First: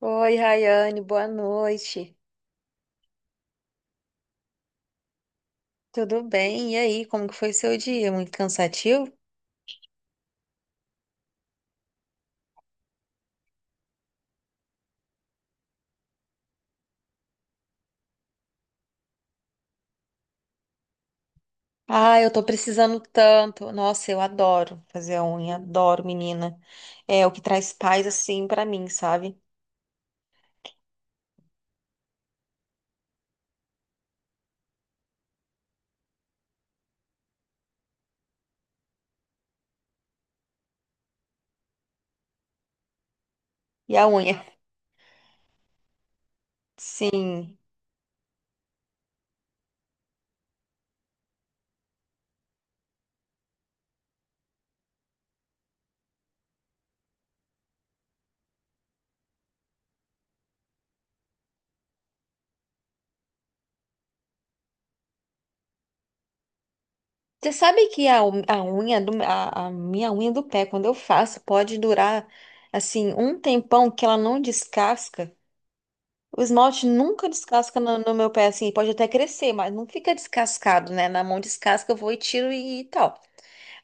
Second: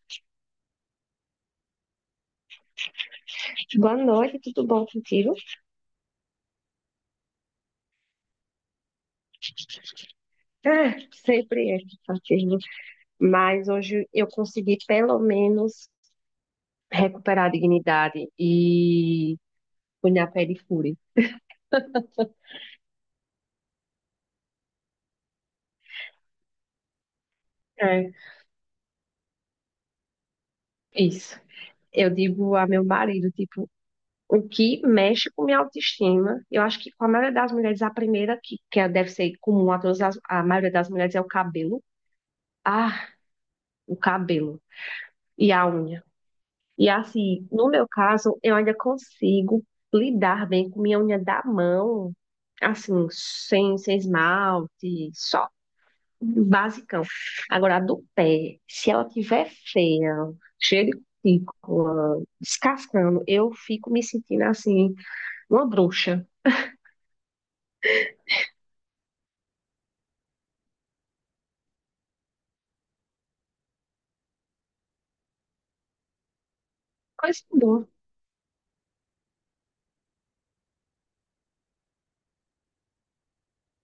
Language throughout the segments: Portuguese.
Oi, Rayane, boa noite. Boa noite, tudo bom contigo? Tudo bem? E aí, como que foi seu dia? Muito cansativo? Ah, sempre é cansativo, mas hoje eu consegui pelo menos recuperar a dignidade e fui na pedicure. Ah, eu tô precisando tanto. Nossa, eu adoro fazer a unha, adoro, menina. É o que traz paz É, assim pra mim, sabe? isso. Eu digo a meu marido, tipo, o que mexe com minha autoestima, eu acho que com a maioria das mulheres, a primeira que é, deve ser comum a todas as, a maioria das mulheres é o cabelo. Ah, E o a unha? cabelo e a unha. E assim, Sim. no meu caso, eu ainda consigo lidar bem com minha unha da mão, assim, sem esmalte, só basicão. Agora, a do pé, se ela tiver feia, cheia de cutícula, descascando, eu fico me sentindo assim, uma bruxa. Você sabe que a unha a minha unha do pé, quando eu faço, pode durar assim um tempão que ela não descasca. O esmalte nunca Coisa descasca boa. no meu pé, assim, pode até crescer, mas não fica descascado, né? Na mão descasca, eu vou e tiro e tal.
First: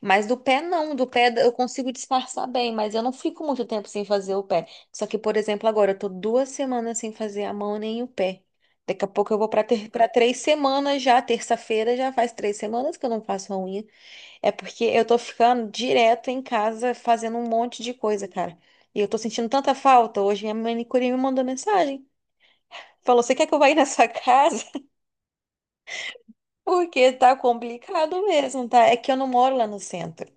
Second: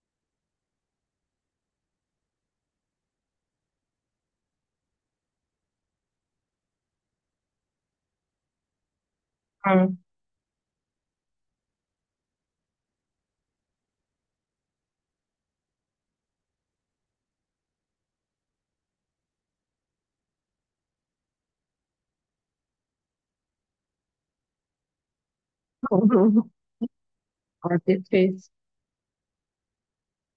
Mas do pé não, do pé eu consigo disfarçar bem, mas eu não fico muito tempo sem fazer o pé. Só que, por exemplo, agora eu tô 2 semanas sem fazer a mão nem o pé. Daqui a pouco eu vou Ah, para 3 semanas já, terça-feira já faz 3 semanas que eu não faço a unha. É porque eu tô ficando direto em casa fazendo um monte de coisa, cara. E eu tô sentindo tanta falta. Hoje minha manicure me mandou mensagem. Falou, você quer que eu vá ir na sua casa? Porque tá ah, complicado perfeito. mesmo, tá? É que eu não moro lá no centro.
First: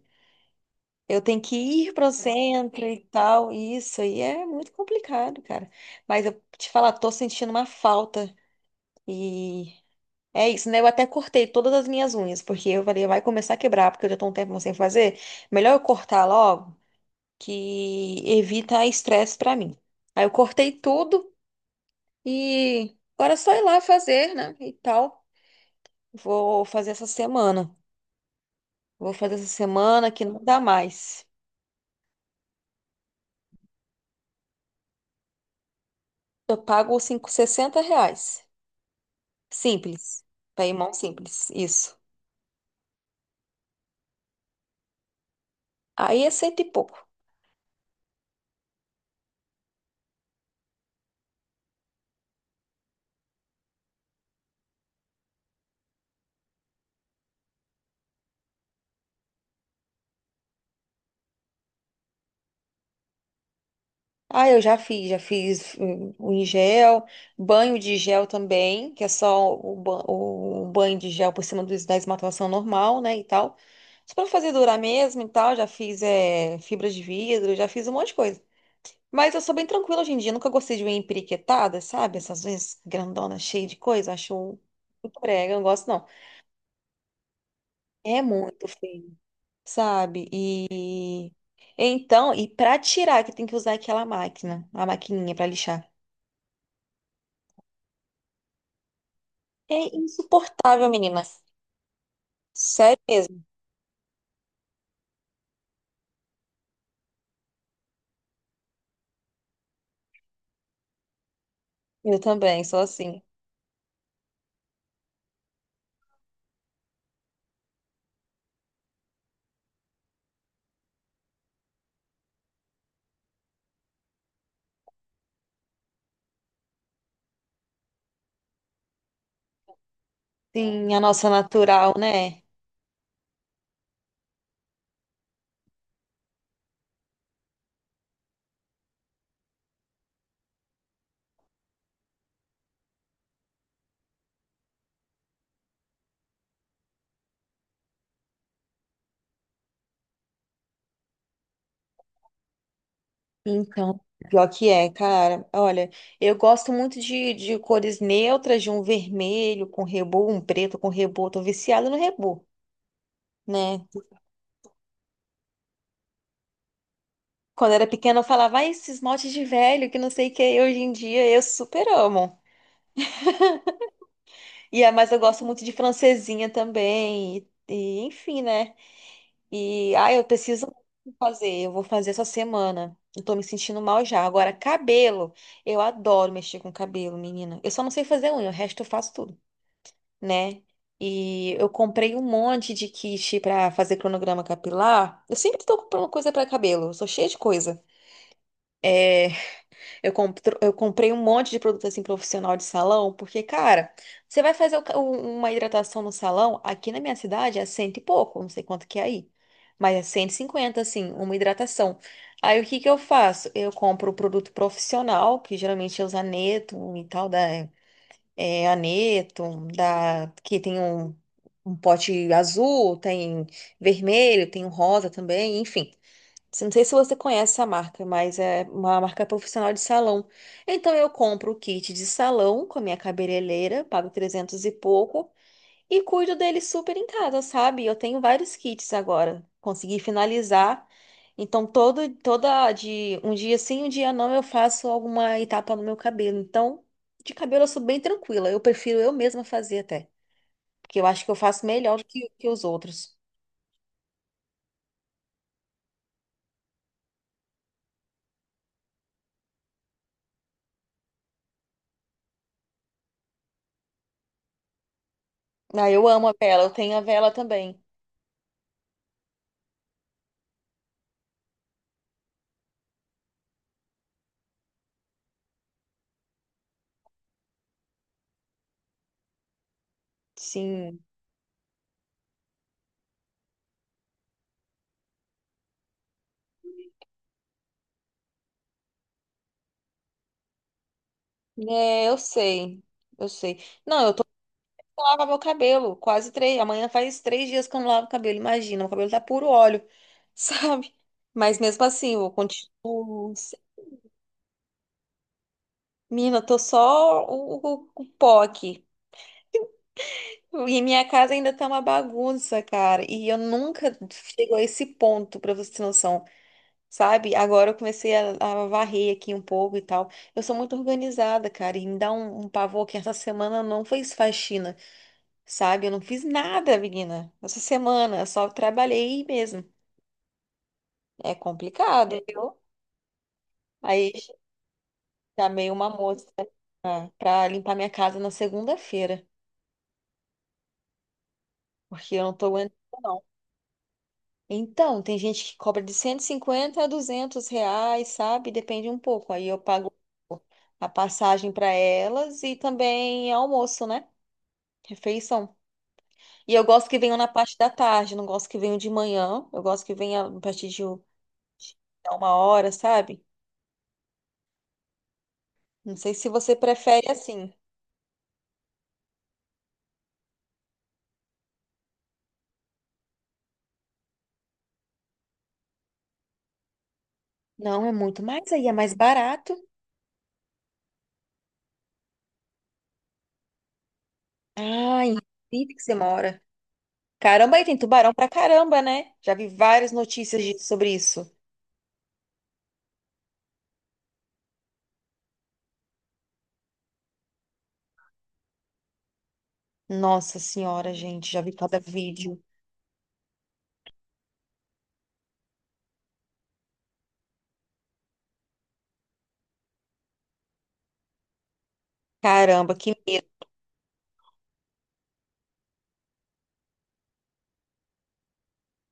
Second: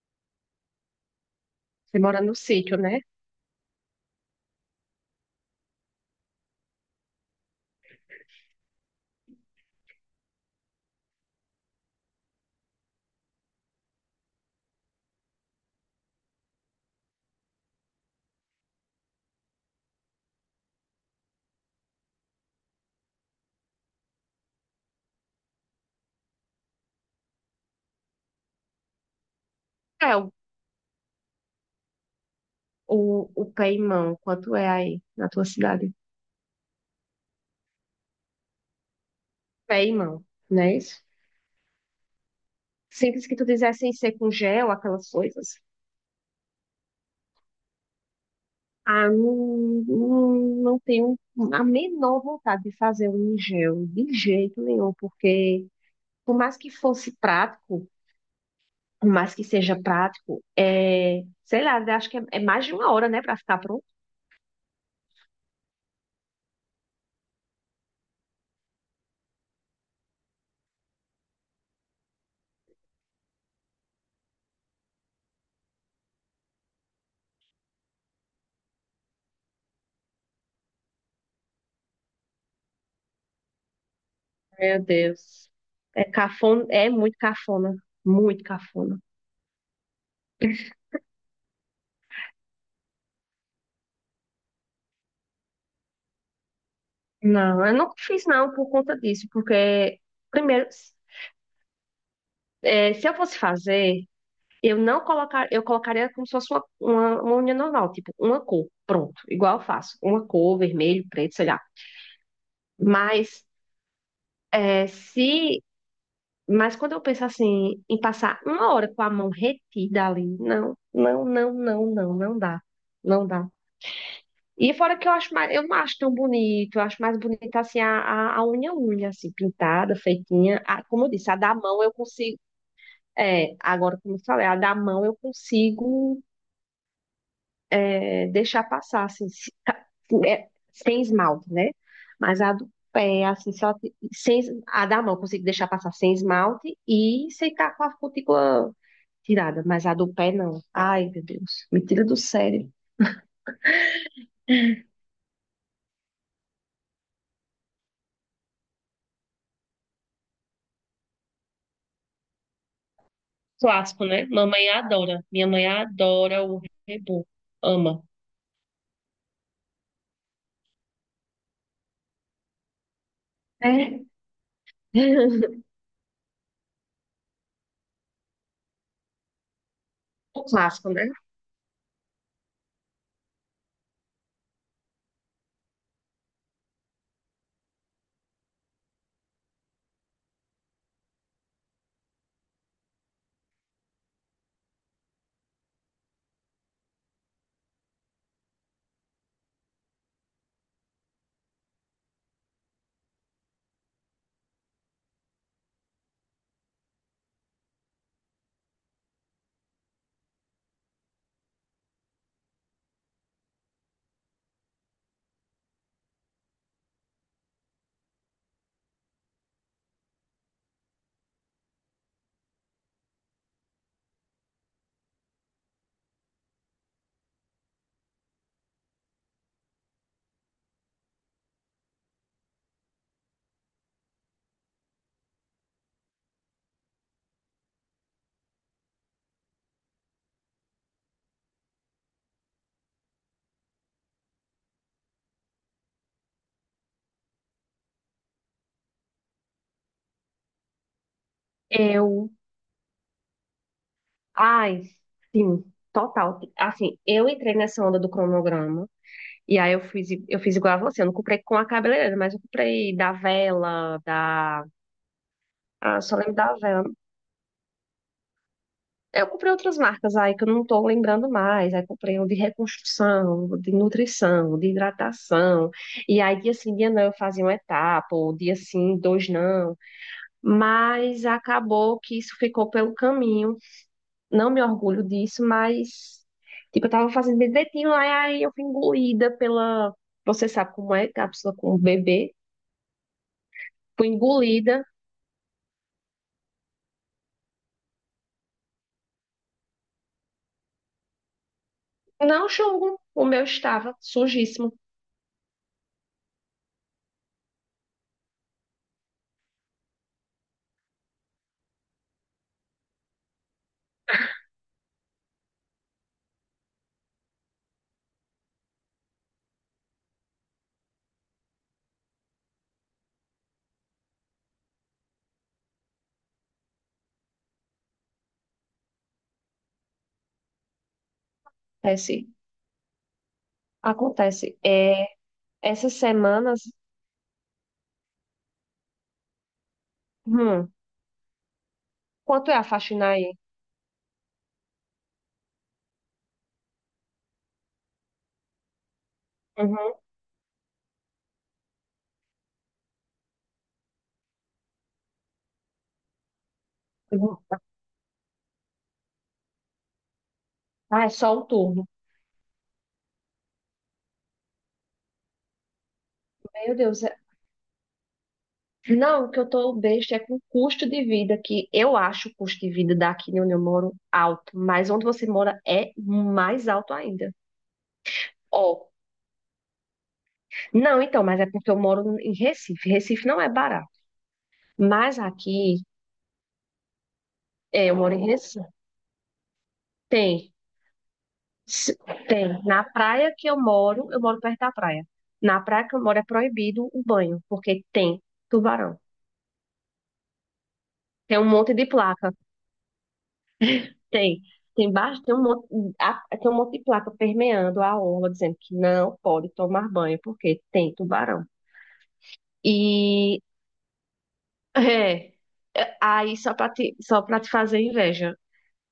Eu tenho que ir Você pro mora no sítio, centro e né? tal. E isso aí é muito complicado, cara. Mas eu te falar, tô sentindo uma falta. E é isso, né? Eu até cortei todas as minhas unhas, porque eu falei, vai começar a quebrar, porque eu já tô um tempo sem fazer. Melhor eu cortar logo, que evita estresse pra mim. Aí eu cortei tudo e agora é só ir lá fazer, né? E tal. Vou fazer essa semana. Vou fazer essa semana É, que o, não dá mais. o, o pé e mão, quanto é aí na tua cidade? Eu pago R$ 60. Pé e Simples. mão, não é Paymão isso? simples. Isso. Simples que tu dissesse ser com gel, aquelas coisas. Aí é cento e pouco. Ah, não, não, não tenho a menor vontade de fazer um em gel, de jeito nenhum, porque por mais que fosse prático, por mais que seja prático, é, sei lá, acho que é mais de uma hora, né, pra ficar pronto. Ah, eu já fiz o em gel, banho de gel também, que é só o banho de gel por cima dos da esmaltação normal, né, e tal. Só pra fazer durar mesmo e tal, já fiz fibra de vidro, já fiz um monte de coisa. Mas eu sou bem tranquila hoje em dia. Eu nunca gostei de unha empiriquetada, sabe? Essas unhas grandonas, cheias de coisa. Acho Meu muito Deus. brega, eu não gosto É não. cafona, é muito cafona, É muito muito cafona. feio, sabe? E então, pra tirar, que tem que usar aquela máquina, a maquininha pra lixar. Não, eu não fiz não por conta disso, É porque primeiro, insuportável, menina. é, Sério se eu fosse mesmo. fazer Eu não colocar, eu colocaria como se fosse uma unha normal, tipo uma cor, pronto, igual eu faço, uma cor, vermelho, preto, sei lá. Eu também, sou assim. Mas é, se, mas quando eu penso assim em passar uma hora com a mão retida ali, não, não, não, não, não, não dá, não dá. E fora que eu acho mais, eu não acho tão bonito, eu acho mais bonita assim a unha assim pintada, feitinha. A- Sim, a como eu nossa disse, a da mão natural, eu consigo, né? é, agora como eu falei, a da mão eu consigo deixar passar, assim, tá, é, sem esmalte, né? Mas a do pé, assim, só te- sem, es- a da mão eu consigo deixar passar sem esmalte e secar com a cutícula tirada, mas a do pé não. Ai, meu Deus, me tira do sério. Então, pior que é, cara. Olha, eu gosto muito de cores neutras, de um vermelho com rebô, um preto com rebô. Tô viciada no rebô, né? Clássico, né? Mamãe adora. Minha mãe adora o rebu. Quando era Ama. pequena, eu falava, ai, esse esmalte de velho, que não sei o que. É." Hoje em dia, eu super amo. É. Mas eu gosto muito de francesinha também. E, enfim, né? E, ai, eu O preciso clássico, né? fazer. Eu vou fazer essa semana. Eu tô me sentindo mal já. Agora, cabelo. Eu adoro mexer com cabelo, menina. Eu só não sei fazer unha. O resto eu faço tudo, né? E eu comprei um monte de kit pra fazer cronograma capilar. Eu sempre tô comprando coisa pra cabelo, eu sou cheia de coisa. É, eu comprei um monte de produto assim profissional de salão, porque, cara, você vai fazer uma hidratação no salão, aqui na minha cidade é cento e pouco, não sei quanto que é aí, mas é 150 assim, uma hidratação. Aí o que que eu faço? Eu compro o produto profissional, que geralmente é o Zaneto e tal, da é, aneto, da, que tem um pote azul, tem vermelho, tem um rosa também, enfim. Não sei se você conhece essa marca, mas é uma marca profissional de salão. Então eu compro o kit de salão com a minha cabeleireira, pago 300 e pouco, e cuido dele super em casa, sabe? Eu tenho vários kits agora. Consegui finalizar. Então, toda de um dia sim, um dia não, eu faço alguma etapa no meu cabelo. Então, de cabelo eu sou bem tranquila. Eu prefiro eu mesma fazer até. Porque eu acho que eu faço melhor do que, Eu, que os outros. ai, sim, total. Assim, eu entrei nessa onda do cronograma. E aí eu fiz igual a você. Eu não comprei com a cabeleireira, mas eu comprei da Vela, da. Ah, Ah, eu só amo a lembro da vela, eu Vela. tenho a vela também. Eu comprei outras marcas aí que eu não tô lembrando mais. Aí comprei um de reconstrução, um de nutrição, um de hidratação. E aí dia sim, dia não, eu fazia uma etapa, ou dia sim, dois não. Sim. Mas acabou que isso ficou pelo caminho. Não me orgulho disso, mas. Tipo, eu tava fazendo direitinho, aí eu fui engolida pela. Você sabe como é cápsula com o É, eu bebê. sei. Eu sei. Não, Fui engolida. eu lavo meu cabelo. Quase três. Amanhã faz 3 dias que eu não lavo o cabelo. Imagina, o cabelo tá puro óleo, sabe? Mas mesmo assim, eu Não julgo, o continuo. meu estava sujíssimo. Mina, eu tô só o pó aqui. E minha casa ainda tá uma bagunça, cara. E eu nunca chego a esse ponto, pra você ter noção, sabe? Agora eu comecei a varrer aqui um pouco e tal. Eu sou muito organizada, cara. E me dá um pavor que essa semana não foi faxina, sabe? Eu não fiz nada, menina, essa semana, eu só trabalhei mesmo. É complicado, Acontece, viu? Aí acontece. É, chamei uma essas moça semanas, pra limpar minha casa na segunda-feira, hum, porque eu não tô quanto é a aguentando, faxina não. aí? Então, tem gente que cobra de R$ 150 a R$ 200, sabe? Depende um pouco. Aí eu pago Uhum. a passagem para elas e também almoço, né? Refeição. E eu gosto que venham Eu na vou, parte da tarde, não gosto que venham de manhã. Eu gosto que venha a partir Ah, é só um turno. de 1 hora, sabe? Não sei se você Meu Deus, prefere assim. não, o que eu tô besta é com o custo de vida, que eu acho o custo de vida daqui onde eu moro alto, mas onde você mora é mais alto ainda. Não, é muito mais aí, é Ó, mais barato. não, então, mas é porque eu moro em Recife. Recife não é barato. Ah, em Mas Recife aqui, que você mora. Caramba, aí tem eu tubarão moro em pra Recife. caramba, né? Já vi várias notícias Tem. Sobre isso. Se- Tem. Na praia que eu moro perto da praia. Na praia que eu moro é proibido o banho, porque tem tubarão. Nossa Senhora, gente, Tem já um vi monte cada de placa. vídeo. Tem. Tem baixo, tem um monte, tem um monte de placa permeando a orla, dizendo que não pode tomar banho, porque tem tubarão. Caramba, que medo. E é, aí só para te fazer inveja.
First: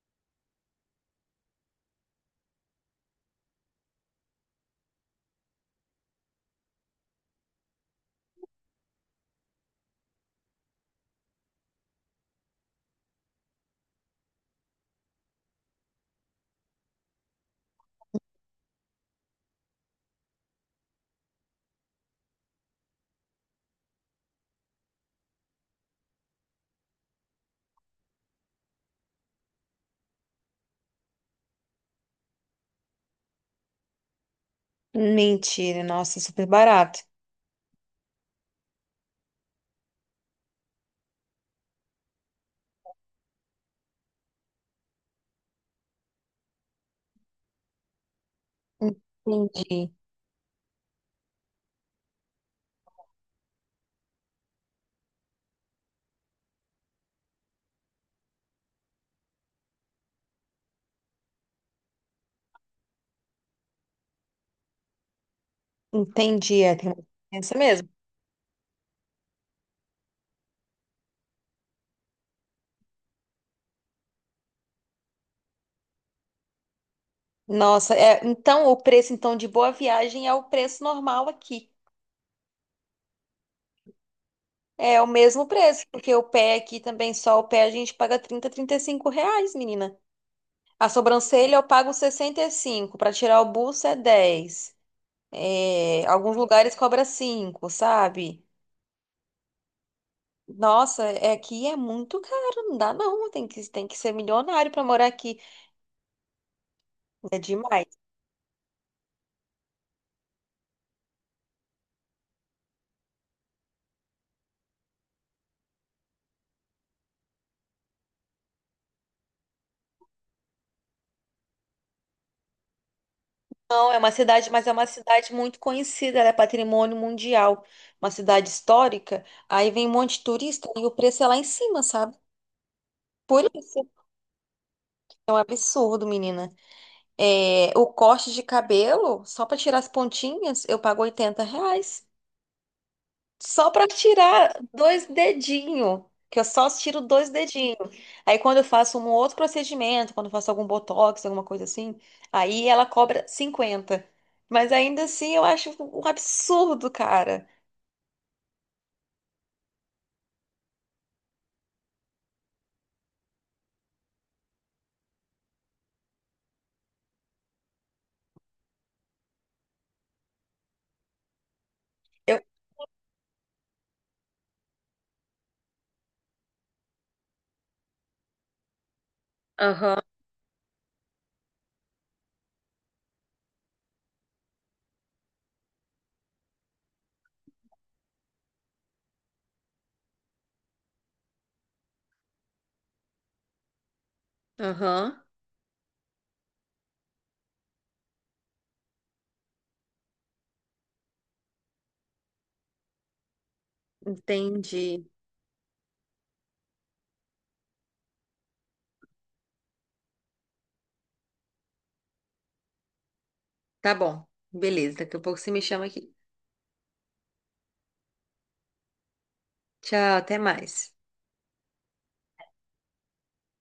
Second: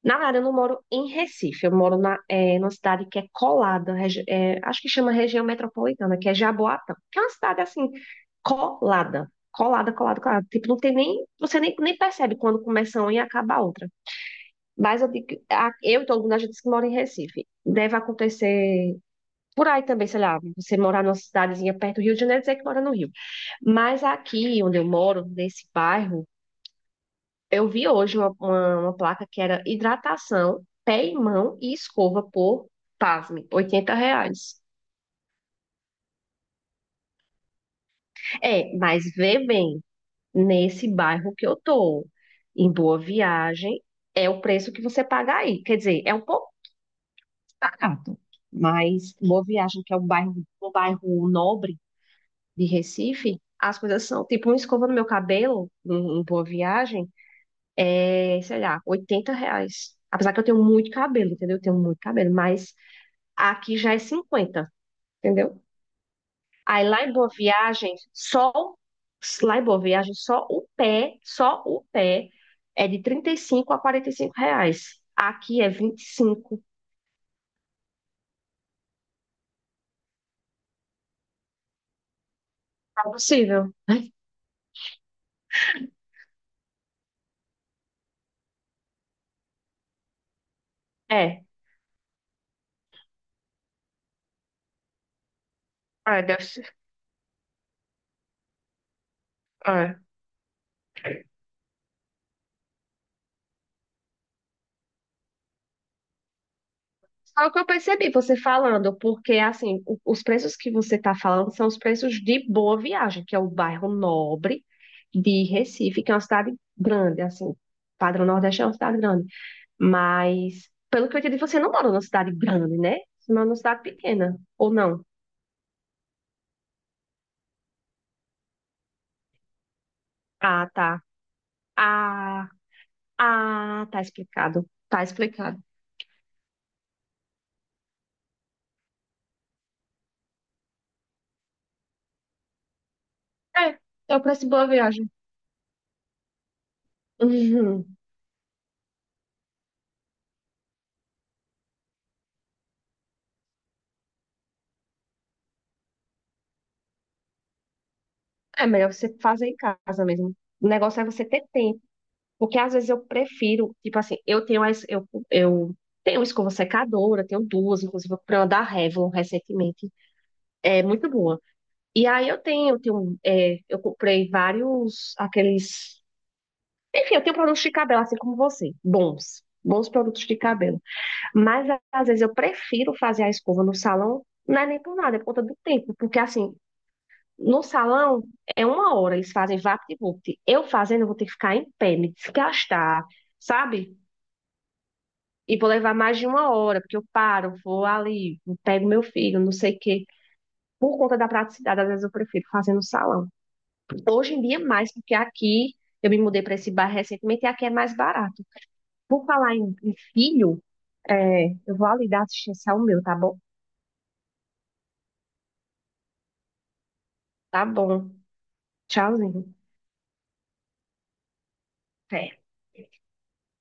Na verdade, eu não moro em Recife, eu moro numa cidade que é colada, acho que chama região metropolitana, que é Jaboatão, que é uma cidade assim, colada, colada, colada, colada. Tipo, não tem nem, você nem, nem percebe quando começa uma e acaba a outra. Mas eu, eu e todo mundo, a gente que mora em Recife. Deve acontecer por aí também, sei lá, você morar numa cidadezinha perto do Rio de Janeiro, dizer que mora no Rio. Mas aqui onde eu moro, nesse bairro, eu vi hoje uma placa que era hidratação, pé e mão e escova por, pasme, R$ 80. Mentira, nossa, é super barato. É, mas vê bem, nesse bairro que eu tô, em Boa Viagem, é o preço que você paga aí. Quer dizer, é um pouco barato, mas Boa Viagem, Entendi, que é um bairro nobre de Recife, as coisas são, tipo, uma escova no meu cabelo, em Boa Viagem, é, sei lá, R$ 80. Apesar que eu tenho muito cabelo, entendeu? Eu tenho muito cabelo, mas aqui já é 50, entendeu? entendi, Aí tem uma lá em Boa diferença mesmo. Viagem, só o pé é de R$ 35 a R$ 45. Aqui é 25. Nossa, então o preço então de Boa Viagem é o preço normal aqui. Tá possível? É o mesmo preço, porque o pé aqui também, só o pé a gente paga R$ 30, R$ 35, menina. A É. sobrancelha eu pago 65, para tirar o buço é 10. É, É, alguns deve lugares ser. cobra 5, sabe? É. Nossa, aqui é muito caro, não dá não, tem que ser milionário para morar aqui. É Só o que eu demais. percebi você falando, porque assim, os preços que você está falando são os preços de Boa Viagem, que é o bairro nobre de Recife, que é uma cidade grande, assim. Padrão Nordeste é uma cidade grande. Mas, pelo que eu entendi, você não mora numa cidade grande, né? Você mora numa cidade Não, é uma pequena, cidade, mas é ou uma não? cidade muito conhecida, ela é patrimônio mundial, uma cidade histórica. Aí vem um monte de turista Ah, e o tá. preço é lá em cima, sabe? Ah, Por isso ah, tá explicado. Tá é um explicado. absurdo, menina. O corte de cabelo, só para tirar as pontinhas, eu pago R$ 80. Só É, para eu preço tirar boa dois viagem. dedinhos, que eu só tiro dois dedinhos. Uhum. Aí quando eu faço um outro procedimento, quando eu faço algum botox, alguma coisa assim, aí ela cobra 50. Mas ainda assim eu acho um absurdo, cara. É melhor você fazer em casa mesmo. O negócio é você ter tempo. Porque às vezes eu prefiro, tipo assim, eu tenho escova secadora, tenho duas, inclusive eu comprei uma da Revlon recentemente. É muito boa. E aí Eu- eu comprei vários aqueles. Enfim, eu tenho produtos de cabelo, assim como você, bons, bons Aham, produtos de cabelo. Mas às vezes eu prefiro fazer a escova no salão, não é nem por nada, é por conta do tempo, porque assim, no salão é uma hora, eles fazem vapt-vupt. Eu fazendo, eu vou ter que ficar em pé, me desgastar, sabe? aham, E vou levar mais de uma hora, porque eu paro, vou ali, pego meu filho, não sei o quê. Por conta da praticidade, às vezes eu prefiro fazer no salão. Hoje em dia, é mais, entendi. porque aqui eu me mudei para esse bairro recentemente e aqui é mais barato. Por falar em filho, eu vou ali dar assistência ao meu, tá bom? Tá bom, beleza. Daqui a pouco você me chama aqui. Tá bom. Tchauzinho. Tchau, até mais. É.